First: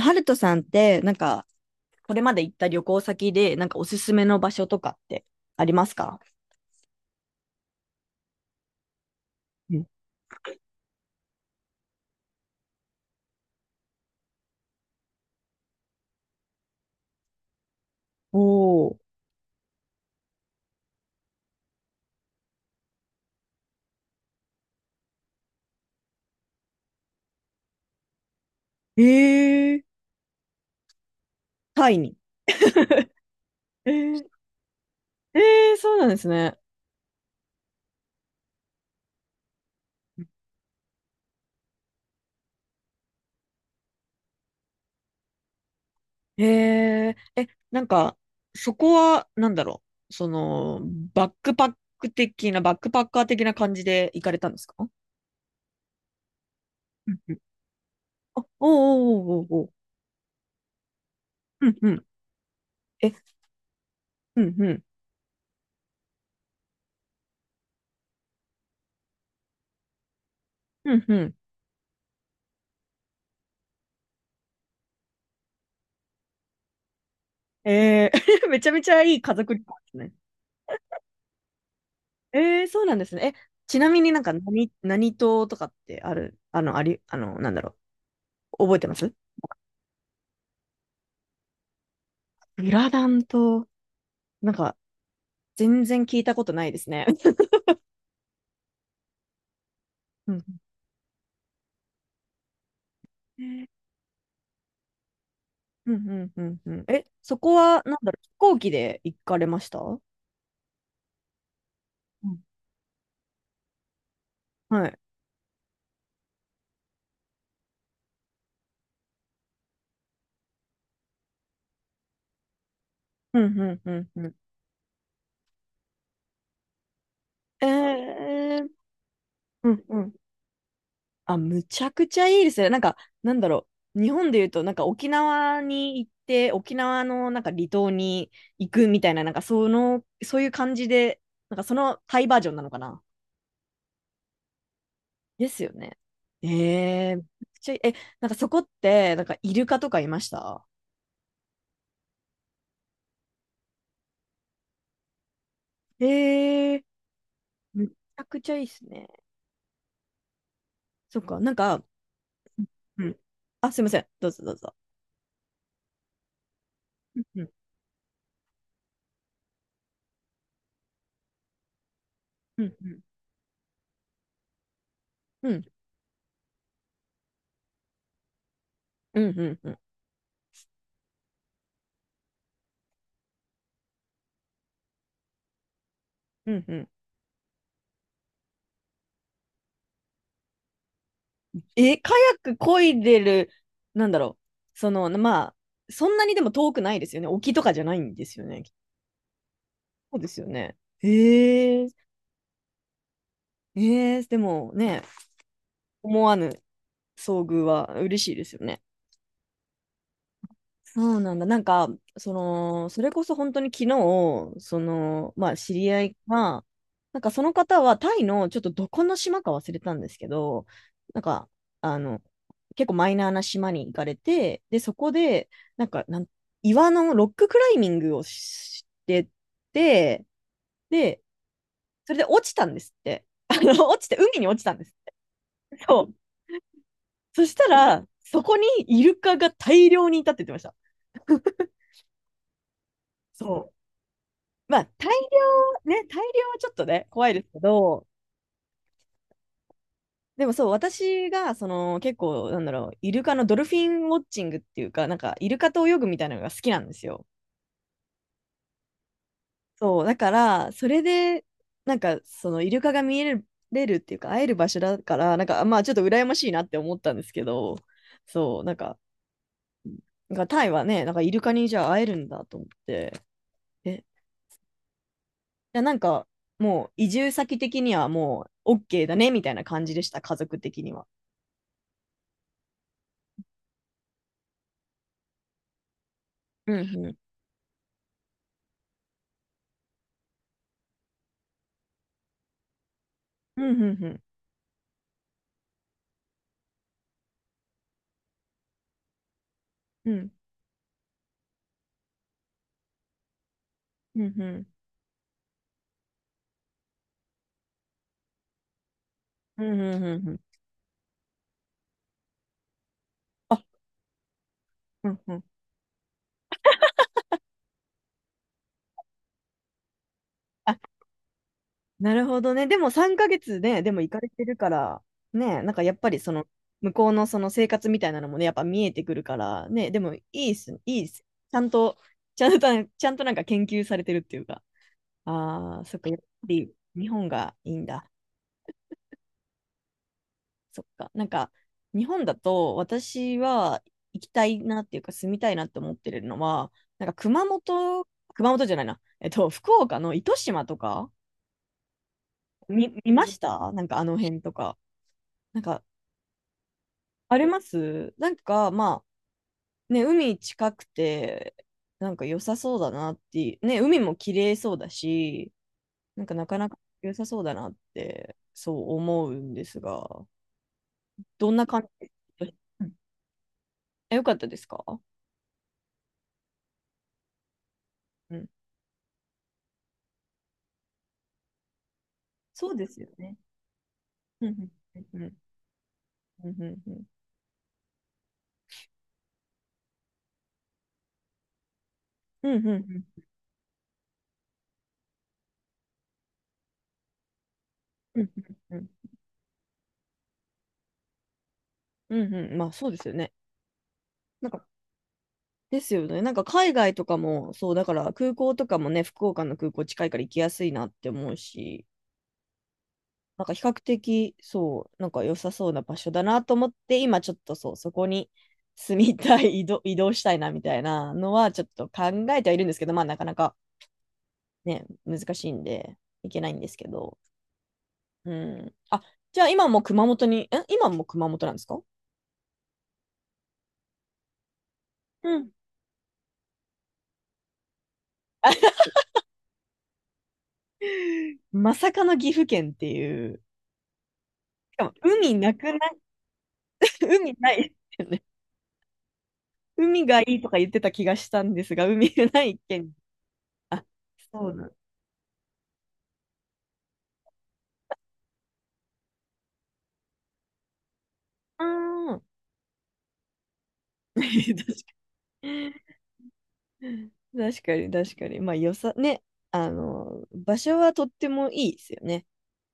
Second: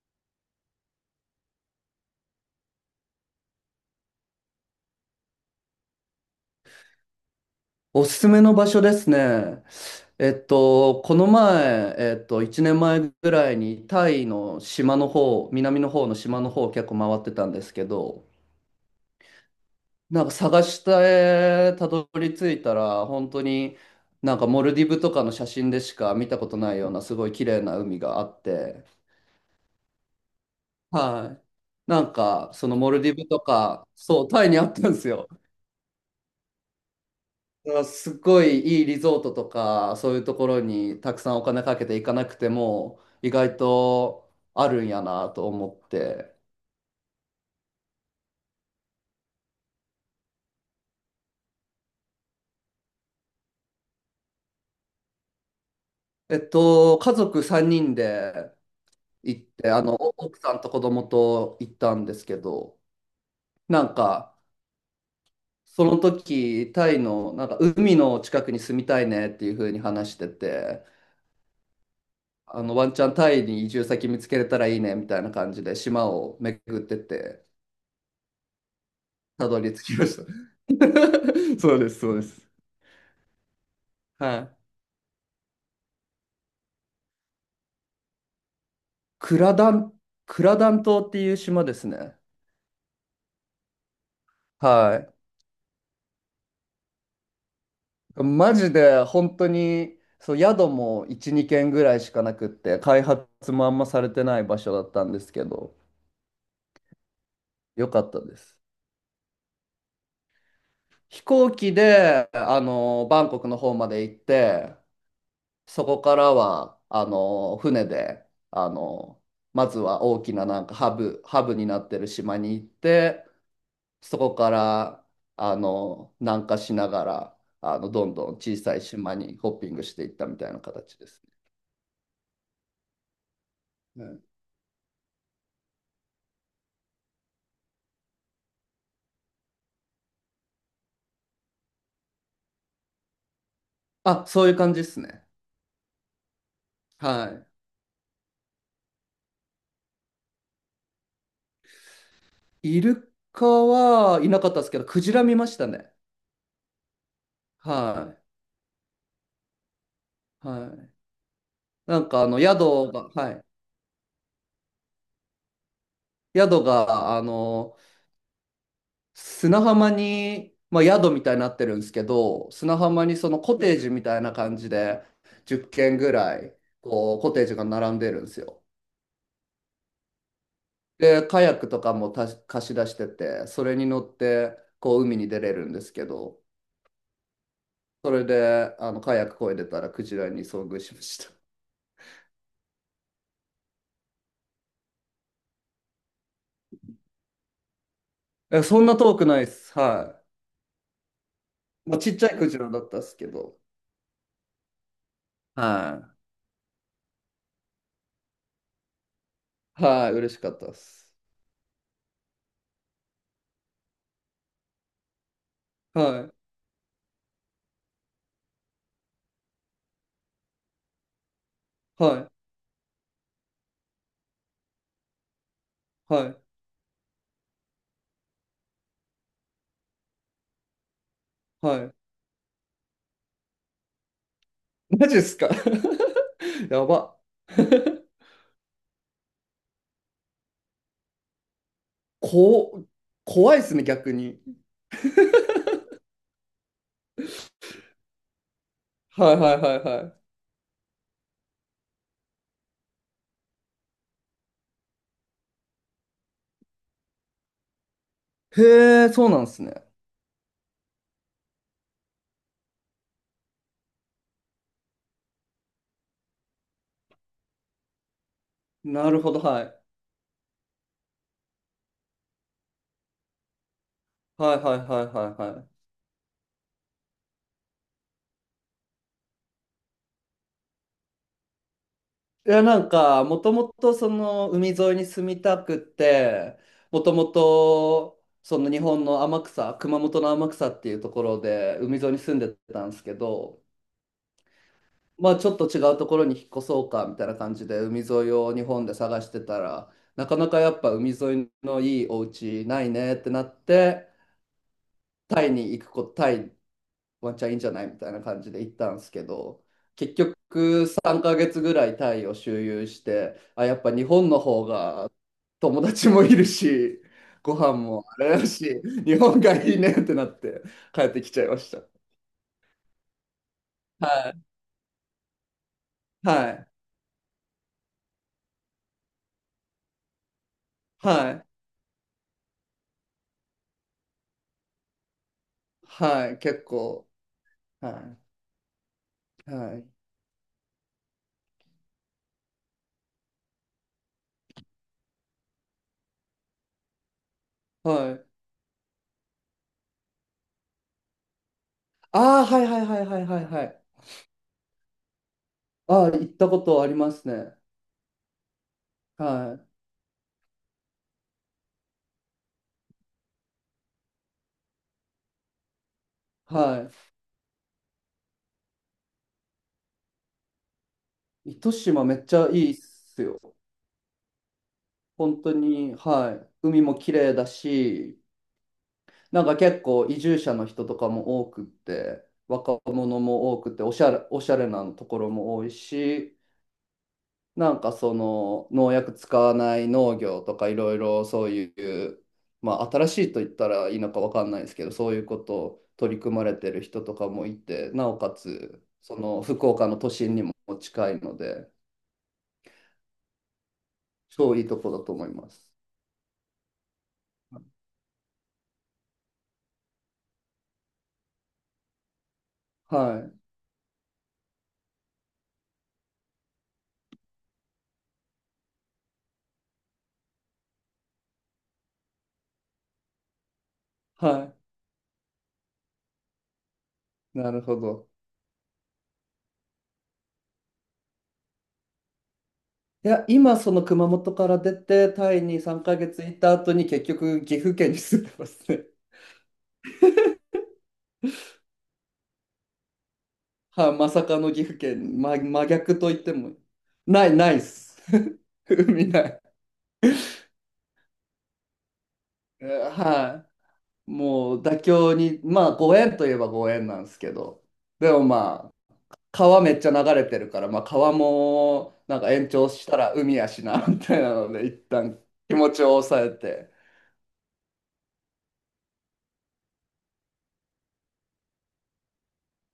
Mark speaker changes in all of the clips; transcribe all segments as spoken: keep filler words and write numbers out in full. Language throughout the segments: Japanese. Speaker 1: ハルトさんって、なんか、これまで行った旅行先で、なんかおすすめの場所とかってありますか？
Speaker 2: おすすめの場所ですね。
Speaker 1: うん。
Speaker 2: えっと、この前、えっと、いちねんまえぐらいにタイの島の方、南の方の島の方を結構回ってたんですけど、
Speaker 1: おー。
Speaker 2: なんか探してたどり着いたら、本当になんかモルディブとかの写真でしか見たことないようなすごい綺麗な海があって、
Speaker 1: えー、
Speaker 2: はい。
Speaker 1: タイ
Speaker 2: なん
Speaker 1: に。
Speaker 2: かそのモルディブとか、
Speaker 1: え
Speaker 2: そ
Speaker 1: ー、
Speaker 2: う、タイにあったんですよ。
Speaker 1: えー、そうなんですね。
Speaker 2: あすっごいいいリゾートとか、そういうところにたくさんお金かけて行かなくても、意外とあるんやなと思って。
Speaker 1: えー、え、なんか、そこは、なんだろう。その、バックパック的な、バックパッカー的な感じで行かれたんですか？
Speaker 2: えっと、
Speaker 1: う
Speaker 2: 家
Speaker 1: んうん。
Speaker 2: 族さんにん
Speaker 1: あ、
Speaker 2: で
Speaker 1: お
Speaker 2: 行
Speaker 1: ーおー
Speaker 2: っ
Speaker 1: おーおーお
Speaker 2: て、
Speaker 1: ー。
Speaker 2: あの、奥さんと子供と
Speaker 1: う
Speaker 2: 行っ
Speaker 1: んう
Speaker 2: たん
Speaker 1: ん。
Speaker 2: ですけど、
Speaker 1: え、
Speaker 2: なんか、
Speaker 1: うんうん。
Speaker 2: その時、タイの、なんか、海の近くに住みたいねっていう風に話してて、
Speaker 1: うんうん。
Speaker 2: あの、ワンチャンタイに移住先見つけれたらいいねみたいな感じで、島を巡ってって、
Speaker 1: えー、めちゃめちゃいい家
Speaker 2: た
Speaker 1: 族
Speaker 2: ど
Speaker 1: 旅
Speaker 2: り
Speaker 1: 行
Speaker 2: 着
Speaker 1: です
Speaker 2: きま
Speaker 1: ね。
Speaker 2: した。そうです、そうです。
Speaker 1: えー、そうなんですね。え、ちなみになんか
Speaker 2: はい。
Speaker 1: 何、何島とかってある、あの、あり、あの、なんだろう、覚えてます？
Speaker 2: クラダン、クラダン島っていう島ですね。
Speaker 1: グラダン島、なんか、
Speaker 2: は
Speaker 1: 全然聞いたことないですね。
Speaker 2: い。マジで本当に、
Speaker 1: う
Speaker 2: そう、
Speaker 1: ん、
Speaker 2: 宿もいち、に軒ぐらいしかなくって、開発
Speaker 1: うん、
Speaker 2: もあんまされてない場所だったんですけど、
Speaker 1: うん、うん。うんうん。え、そこは、
Speaker 2: よ
Speaker 1: なん
Speaker 2: かっ
Speaker 1: だろ
Speaker 2: た
Speaker 1: う、飛
Speaker 2: で
Speaker 1: 行
Speaker 2: す。
Speaker 1: 機で行かれましたう？
Speaker 2: 飛行機で、
Speaker 1: ん
Speaker 2: あの、バンコクの方まで行って、
Speaker 1: はい。
Speaker 2: そこからは、あの、船で、あの、まずは大きななんかハブ、ハブになってる島に行って、
Speaker 1: うん、うん、うん、
Speaker 2: そ
Speaker 1: うん。
Speaker 2: こからあの南下しながら
Speaker 1: え
Speaker 2: あのどんどん小
Speaker 1: ー、
Speaker 2: さい島にホッピ
Speaker 1: う
Speaker 2: ング
Speaker 1: ん、
Speaker 2: し
Speaker 1: う
Speaker 2: てい
Speaker 1: ん。
Speaker 2: ったみたいな形ですね。
Speaker 1: あ、むちゃくちゃいいですね。なんか、なんだろう。
Speaker 2: う
Speaker 1: 日
Speaker 2: ん。
Speaker 1: 本で言うと、なんか沖縄に行って、沖縄のなんか離島に行くみたいな、なんかその、そういう感じで、なんかそのタイバージョンなのかな。
Speaker 2: あ、そういう感じですね。
Speaker 1: ですよね。えー、めち
Speaker 2: は
Speaker 1: ゃくちゃいいえ、なんかそこって、なんかイルカとかいました？
Speaker 2: い。イルカはいなかったですけど、クジラ見ましたね。
Speaker 1: えー、むち
Speaker 2: は
Speaker 1: ゃくちゃいいですね。
Speaker 2: い。はい。
Speaker 1: そっか、なんか、
Speaker 2: なんかあの宿
Speaker 1: う
Speaker 2: が、
Speaker 1: ん。
Speaker 2: はい。
Speaker 1: あ、すいません。どうぞどうぞ。
Speaker 2: 宿が
Speaker 1: う
Speaker 2: あ
Speaker 1: ん
Speaker 2: の砂浜に、まあ、宿みたいになってるんですけど、
Speaker 1: うん
Speaker 2: 砂
Speaker 1: うん
Speaker 2: 浜にそのコテージみたいな感じで
Speaker 1: うん
Speaker 2: じゅっけん軒ぐらいこうコテージが並んでるんですよ。
Speaker 1: うんうんうんうん
Speaker 2: で、カヤックとかもた貸し出してて、それに乗ってこう海に出れるんですけど、
Speaker 1: うんうん。
Speaker 2: それであのカヤック漕いでたらクジラに遭遇しまし
Speaker 1: え、カヤック漕いでる、なんだろう。その、まあ、そんなにでも遠くないですよね。沖とかじゃないんですよ
Speaker 2: た。え、
Speaker 1: ね。
Speaker 2: そんな遠くないっす。
Speaker 1: そう
Speaker 2: は
Speaker 1: ですよね。えー、
Speaker 2: い。まあ、ちっちゃいクジラだったっすけど、
Speaker 1: えー、でもね、
Speaker 2: は
Speaker 1: 思わぬ遭遇は嬉しいですよね。
Speaker 2: い。はい、嬉しかったっ
Speaker 1: そ
Speaker 2: す。
Speaker 1: うなんだ。なんか、その、それこそ本当に昨日、その、まあ、知り合い
Speaker 2: はい、
Speaker 1: が、なんかその方はタイのちょっとどこの島か忘れたんですけど、なんか、あ
Speaker 2: は
Speaker 1: の、
Speaker 2: い、
Speaker 1: 結構マイナーな島に行かれて、で、そこで、なんか、
Speaker 2: は
Speaker 1: なん、
Speaker 2: い、
Speaker 1: 岩のロッククライミングをしてて、で、
Speaker 2: はい。
Speaker 1: それで落ちたんですって。あの、落ちて、海に落ちたんです。
Speaker 2: マジっすか？
Speaker 1: そう。
Speaker 2: やば。
Speaker 1: そした ら、そこにイルカが大量にいたって言ってました。
Speaker 2: こ、怖いっ
Speaker 1: そ
Speaker 2: すね、逆に。
Speaker 1: う。まあ、大 量、ね、大量はちょっとね、怖いですけど、
Speaker 2: はいはいはいは
Speaker 1: でもそう、私が、その、結構、なんだろう、イルカのドルフィンウォッチングっていうか、なんか、イルカと泳ぐみたいなのが好きなんですよ。
Speaker 2: い。へえ、そうなんですね。
Speaker 1: そう、だから、それで、なんか、その、イルカが見える、れるっていうか、会える場所だから、なんか、まあ、ちょっと羨ましいなって思ったんですけど、そう、なんか、
Speaker 2: なるほど、はい。
Speaker 1: なんかタイはね、なんか、イルカにじゃあ会えるんだと思って、え、じ
Speaker 2: はいはいはいはいはい。
Speaker 1: ゃあなんか、もう、移住先的にはもう、OK だね、みたいな感じでした、家族的には。
Speaker 2: いや、なんか、もともとその海沿いに住みたくて、
Speaker 1: うん
Speaker 2: も
Speaker 1: う
Speaker 2: と
Speaker 1: ん
Speaker 2: もとその日本の天草、熊本の天草っていうところで海沿いに住んでたんですけ
Speaker 1: う
Speaker 2: ど、
Speaker 1: ん、うん、うん、
Speaker 2: まあちょっと違うところに引っ越そうかみたいな感じで海沿いを日本で探してたら、
Speaker 1: う
Speaker 2: な
Speaker 1: ん、
Speaker 2: かなかやっぱ海沿いのいいお家ないねってなって、
Speaker 1: うん、
Speaker 2: タイに行くこと、タイワンチャンいいんじゃないみたいな感じで行ったんですけ
Speaker 1: う
Speaker 2: ど、
Speaker 1: ん、うん、
Speaker 2: 結
Speaker 1: うん、うん。
Speaker 2: 局さんかげつぐらいタイを周遊して、
Speaker 1: あ、
Speaker 2: あ、やっぱ日本の方
Speaker 1: う
Speaker 2: が
Speaker 1: ん、うん。
Speaker 2: 友達もいるし、ご飯もあれだし、日本がいいねってなって
Speaker 1: あ、
Speaker 2: 帰ってきちゃいました。
Speaker 1: なるほどね。でもさんかげつね、でも
Speaker 2: は
Speaker 1: 行かれ
Speaker 2: い、
Speaker 1: てるから、ね、なんかやっぱりそ
Speaker 2: は
Speaker 1: の、
Speaker 2: い、
Speaker 1: 向こうのその生活みたいなのもね、やっぱ見えてくるから、ね、でもいいっす、いいっ
Speaker 2: は
Speaker 1: す。
Speaker 2: い、
Speaker 1: ちゃんと、ちゃんと、ちゃんとなんか研究されてるっていうか、ああ、そっか、やっぱ
Speaker 2: はい、結
Speaker 1: り日
Speaker 2: 構、
Speaker 1: 本がいいんだ。
Speaker 2: はい、はい、
Speaker 1: そっか。なんか、日本だと私は行きたいなっていうか住みたいなって思ってるのは、なんか熊本、
Speaker 2: はい。
Speaker 1: 熊本じゃないな。えっと、福岡の糸島とか、
Speaker 2: ああ、はいはい
Speaker 1: 見、
Speaker 2: はい
Speaker 1: 見
Speaker 2: は
Speaker 1: ま
Speaker 2: い
Speaker 1: し
Speaker 2: はいは
Speaker 1: たな
Speaker 2: い。
Speaker 1: んかあの辺とか。なんか、
Speaker 2: ああ、行ったことあります
Speaker 1: あり
Speaker 2: ね。
Speaker 1: ますなんか、ま
Speaker 2: はい、
Speaker 1: あ、ね、海近くて、なんか良さそうだなっていう、ね、海も綺麗そうだし、なんかなかなか
Speaker 2: は
Speaker 1: 良さそうだなって、そう思うんですが、ど
Speaker 2: い。
Speaker 1: んな
Speaker 2: 糸
Speaker 1: 感
Speaker 2: 島
Speaker 1: じ、
Speaker 2: めっちゃいいっ
Speaker 1: うん。
Speaker 2: すよ。
Speaker 1: え、よかったですか？
Speaker 2: 本当に、はい、海も綺麗だし、
Speaker 1: うん。
Speaker 2: なんか結構移住者の人とかも多くって、
Speaker 1: そう
Speaker 2: 若
Speaker 1: ですよ
Speaker 2: 者
Speaker 1: ね。
Speaker 2: も多くて、おしゃれ、お
Speaker 1: う
Speaker 2: しゃれ
Speaker 1: ん
Speaker 2: な
Speaker 1: う
Speaker 2: と
Speaker 1: ん
Speaker 2: こ
Speaker 1: う
Speaker 2: ろ
Speaker 1: ん
Speaker 2: も多いし、
Speaker 1: うん
Speaker 2: なんかその農薬使わない農業とかいろいろそういう、
Speaker 1: うんうんう
Speaker 2: まあ
Speaker 1: ん
Speaker 2: 新し
Speaker 1: うん
Speaker 2: いと言ったらいいのかわかんないですけど、そういうことを取り組まれてる人とかもいて、な
Speaker 1: う
Speaker 2: おか
Speaker 1: んうん
Speaker 2: つその福岡の都心にも近いので、
Speaker 1: うんうん。まあそうですよね。なん
Speaker 2: 超い
Speaker 1: か
Speaker 2: いとこだと思います。
Speaker 1: ですよね。なんか海外とかもそうだから空港とかもね、福岡の空港近いから行きやすいなって思うし、
Speaker 2: はい、
Speaker 1: なんか比較的そうなんか良さそうな場所だなと思って、今ちょっと、そう、そこに住みたい、移動、移動したいなみたいなのはちょっと考えてはいるんですけど、まあなかなか
Speaker 2: は
Speaker 1: ね、難しいんで行けないんですけど。
Speaker 2: い、なるほど。
Speaker 1: うん。あ、じゃあ今も熊本に、え、今も熊本なんですか？
Speaker 2: いや、今その熊本から出て、タ
Speaker 1: う
Speaker 2: イ
Speaker 1: ん。
Speaker 2: にさんかげついた後に結局岐阜県に住んでますね。
Speaker 1: まさかの岐阜県っていう、
Speaker 2: はい、まさかの岐
Speaker 1: し
Speaker 2: 阜
Speaker 1: かも
Speaker 2: 県、
Speaker 1: 海
Speaker 2: ま、
Speaker 1: なく
Speaker 2: 真
Speaker 1: な、
Speaker 2: 逆と言っても、な
Speaker 1: 海
Speaker 2: い、
Speaker 1: な
Speaker 2: ないっ
Speaker 1: いで
Speaker 2: す。
Speaker 1: すよね。
Speaker 2: 海ない。
Speaker 1: 海がいいとか言ってた気がしたんですが、海がない
Speaker 2: えー
Speaker 1: 県。
Speaker 2: は
Speaker 1: あ、
Speaker 2: い。
Speaker 1: そう
Speaker 2: もう
Speaker 1: なん。
Speaker 2: 妥協に、まあご縁といえばご縁なんですけど、でもまあ、川めっちゃ流れてるから、まあ川も
Speaker 1: あ
Speaker 2: なんか延長したら海やしな、みたいなの
Speaker 1: ー
Speaker 2: で、一 旦気持ちを抑えて、
Speaker 1: 確かに。確かに、確かに。まあ、よさ、ね、あの、場所はとってもいいですよね。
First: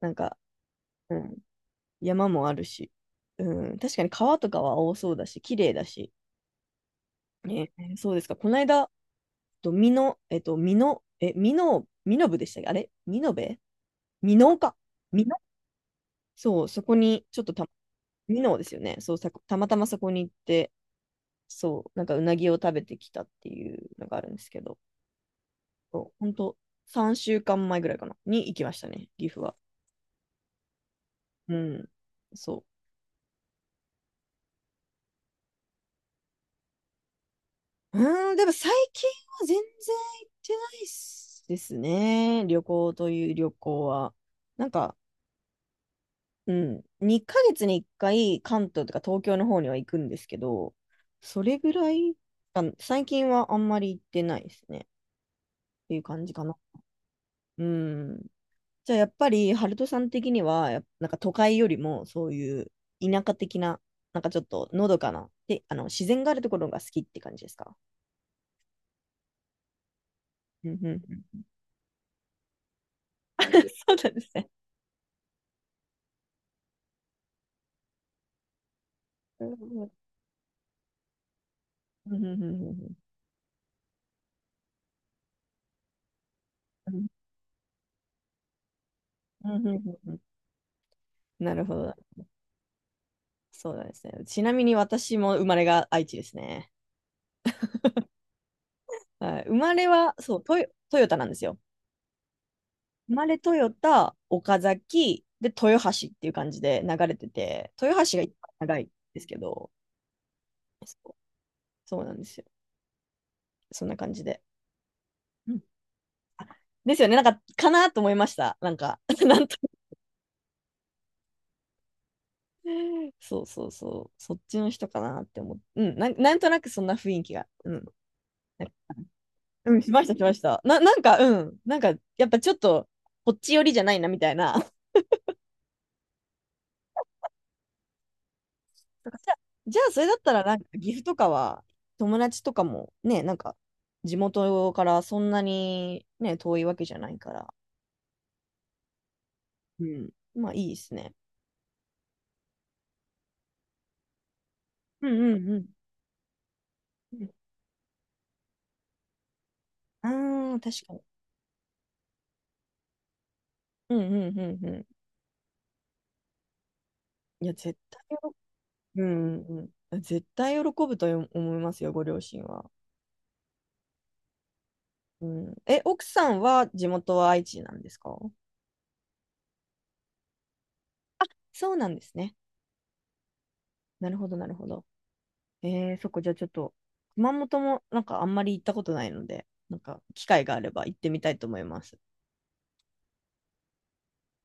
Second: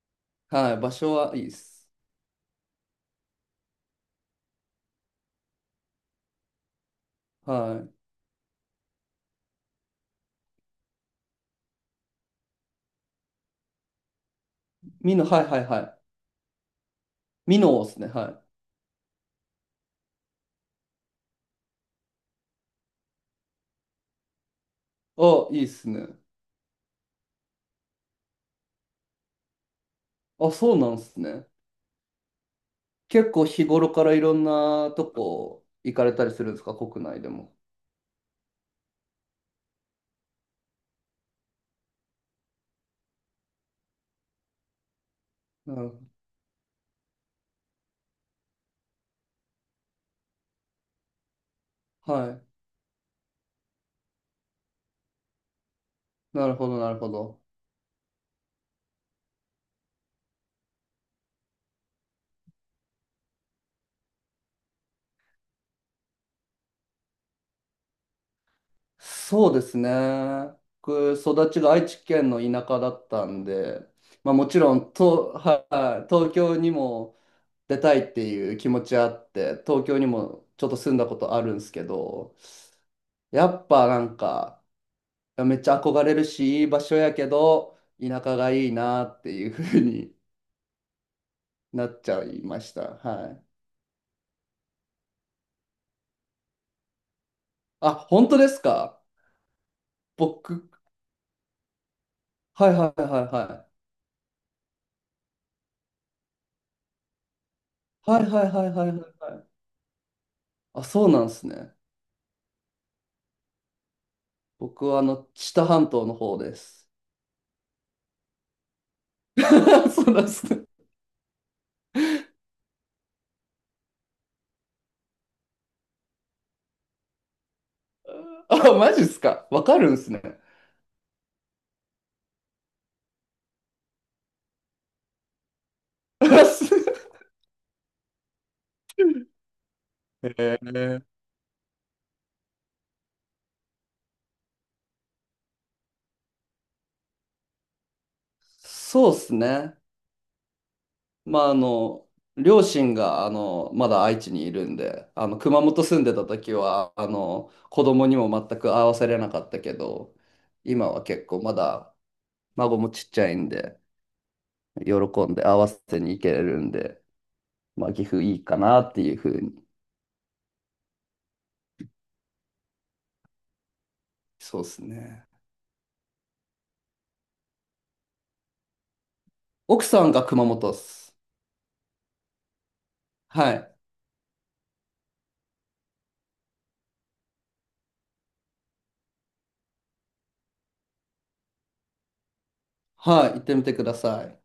Speaker 1: なんか、
Speaker 2: はい、場所
Speaker 1: う
Speaker 2: は
Speaker 1: ん、
Speaker 2: いいっす。
Speaker 1: 山もあるし、うん、確かに川とかは多そうだし、綺麗だし。ね、
Speaker 2: はい。
Speaker 1: そうですか。この間、と、みのえっと、みのえ、みのみの部でしたっけ、あれみのべみのうか。
Speaker 2: 美濃、
Speaker 1: みの、
Speaker 2: はいはいはい。
Speaker 1: そう、そこに、ちょっと
Speaker 2: 美
Speaker 1: た、
Speaker 2: 濃ですね、は
Speaker 1: み
Speaker 2: い。
Speaker 1: のうですよね。そう、さたまたまそこに行って、そう、なんかうなぎを食べてきたっていうのがあるんですけど、
Speaker 2: あ、いいっすね。
Speaker 1: そうほんと、さんしゅうかんまえぐらいかな、に行きましたね、岐阜は。
Speaker 2: あ、そうなんすね。
Speaker 1: うん、そ
Speaker 2: 結構日頃からいろんなとこ行かれたりするんですか、国内でも。
Speaker 1: う。うーん、でも最近は全然行ってないっすですね、旅行という旅行は。なんか、
Speaker 2: なるほ
Speaker 1: うん、にかげつにいっかい関東とか東京の方には行くんですけど、それぐら
Speaker 2: ど。
Speaker 1: い、
Speaker 2: はい。
Speaker 1: あ、最近はあんまり行ってないですね。っていう感じか
Speaker 2: なる
Speaker 1: な。
Speaker 2: ほど、なるほど。
Speaker 1: うん。じゃあやっぱり、ハルトさん的には、やっなんか都会よりもそういう田舎的な、なんかちょっとのどかな、で、あの、自然があるところが好きって感じですか？
Speaker 2: そうですね。
Speaker 1: うんう
Speaker 2: 僕、
Speaker 1: ん。
Speaker 2: 育ちが愛知県の田舎だった んで、
Speaker 1: そうなんです
Speaker 2: まあも
Speaker 1: ね。
Speaker 2: ちろん、と、はい、東京にも出たいっていう気持ちあっ
Speaker 1: う
Speaker 2: て、
Speaker 1: ん
Speaker 2: 東
Speaker 1: うん
Speaker 2: 京にもちょっと住んだことあるんですけ
Speaker 1: うんう
Speaker 2: ど、
Speaker 1: んうん
Speaker 2: やっぱなんか、めっちゃ憧れるし、いい場
Speaker 1: う
Speaker 2: 所
Speaker 1: ん
Speaker 2: やけど、田舎がいいなって
Speaker 1: う
Speaker 2: いう
Speaker 1: んうんう
Speaker 2: ふう
Speaker 1: んう
Speaker 2: に
Speaker 1: ん。なるほ
Speaker 2: な
Speaker 1: ど。
Speaker 2: っちゃいました。はい。
Speaker 1: そうなんですね。ちなみに私も生まれが愛知ですね。
Speaker 2: あ、本当ですか？
Speaker 1: はい、生まれは、そう、ト
Speaker 2: 僕、
Speaker 1: ヨ、トヨタなんですよ。
Speaker 2: はいはい
Speaker 1: 生
Speaker 2: は
Speaker 1: ま
Speaker 2: い
Speaker 1: れト
Speaker 2: は
Speaker 1: ヨ
Speaker 2: い。
Speaker 1: タ、岡崎、で、豊橋っていう感じで流れてて、豊橋
Speaker 2: は
Speaker 1: が
Speaker 2: い
Speaker 1: 一
Speaker 2: は
Speaker 1: 番
Speaker 2: いはい
Speaker 1: 長い
Speaker 2: は
Speaker 1: ん
Speaker 2: いはい
Speaker 1: ですけ
Speaker 2: はい。
Speaker 1: ど、
Speaker 2: あ、
Speaker 1: そ
Speaker 2: そう
Speaker 1: う、
Speaker 2: なんですね。
Speaker 1: そうなんですよ。そんな感じで。
Speaker 2: 僕はあの、知
Speaker 1: うん。
Speaker 2: 多半島の方
Speaker 1: あ、
Speaker 2: です。
Speaker 1: ですよね、なんか、かなと思いました。なんか、な んと、
Speaker 2: そうなんですね。
Speaker 1: そうそうそう、そっちの人かなって思って、うん、なん、なんとなくそんな雰囲気が、うん、
Speaker 2: あ、
Speaker 1: なんか、
Speaker 2: マジっすか？わ
Speaker 1: う
Speaker 2: か
Speaker 1: ん、し
Speaker 2: るん
Speaker 1: まし
Speaker 2: す
Speaker 1: た、し
Speaker 2: ね。
Speaker 1: ました。な、なんか、うん、なんか、やっぱちょっと、こっち寄りじゃないな、みたいな。だからじゃあ、じゃあそれだった
Speaker 2: へ
Speaker 1: ら、なんか岐
Speaker 2: え。
Speaker 1: 阜とかは、友達とかもね、なんか、地元からそんなにね、遠いわけじゃないから、
Speaker 2: そうっすね。
Speaker 1: うん、まあいいですね。
Speaker 2: まああの両親があのまだ愛知にいるん
Speaker 1: う
Speaker 2: で
Speaker 1: ん
Speaker 2: あ
Speaker 1: う
Speaker 2: の
Speaker 1: んう
Speaker 2: 熊
Speaker 1: ん。
Speaker 2: 本住んでた時はあ
Speaker 1: うん。
Speaker 2: の子供にも全く会わせれなかったけ
Speaker 1: あ
Speaker 2: ど
Speaker 1: あ、確
Speaker 2: 今
Speaker 1: かに。
Speaker 2: は結構まだ孫もちっちゃいんで、
Speaker 1: うんうんうんうん。
Speaker 2: 喜んで合わせに行けるんで、
Speaker 1: いや、絶
Speaker 2: まあ、
Speaker 1: 対
Speaker 2: 岐阜
Speaker 1: 喜
Speaker 2: いいかなって
Speaker 1: ぶ、う
Speaker 2: いうふ
Speaker 1: ん
Speaker 2: う
Speaker 1: う
Speaker 2: に。
Speaker 1: んうん。絶対喜ぶと思いますよ、ご両親は。
Speaker 2: そうです
Speaker 1: う
Speaker 2: ね。
Speaker 1: ん、え、奥さんは地元は愛知なんですか？
Speaker 2: 奥さんが熊本っす。
Speaker 1: そうなんですね。
Speaker 2: はい。
Speaker 1: なるほど、なるほど。えー、そこじゃあちょっと、熊本もなんかあんまり行ったことないので、なんか機会があれば行ってみたいと思います。
Speaker 2: はい。行ってみてください。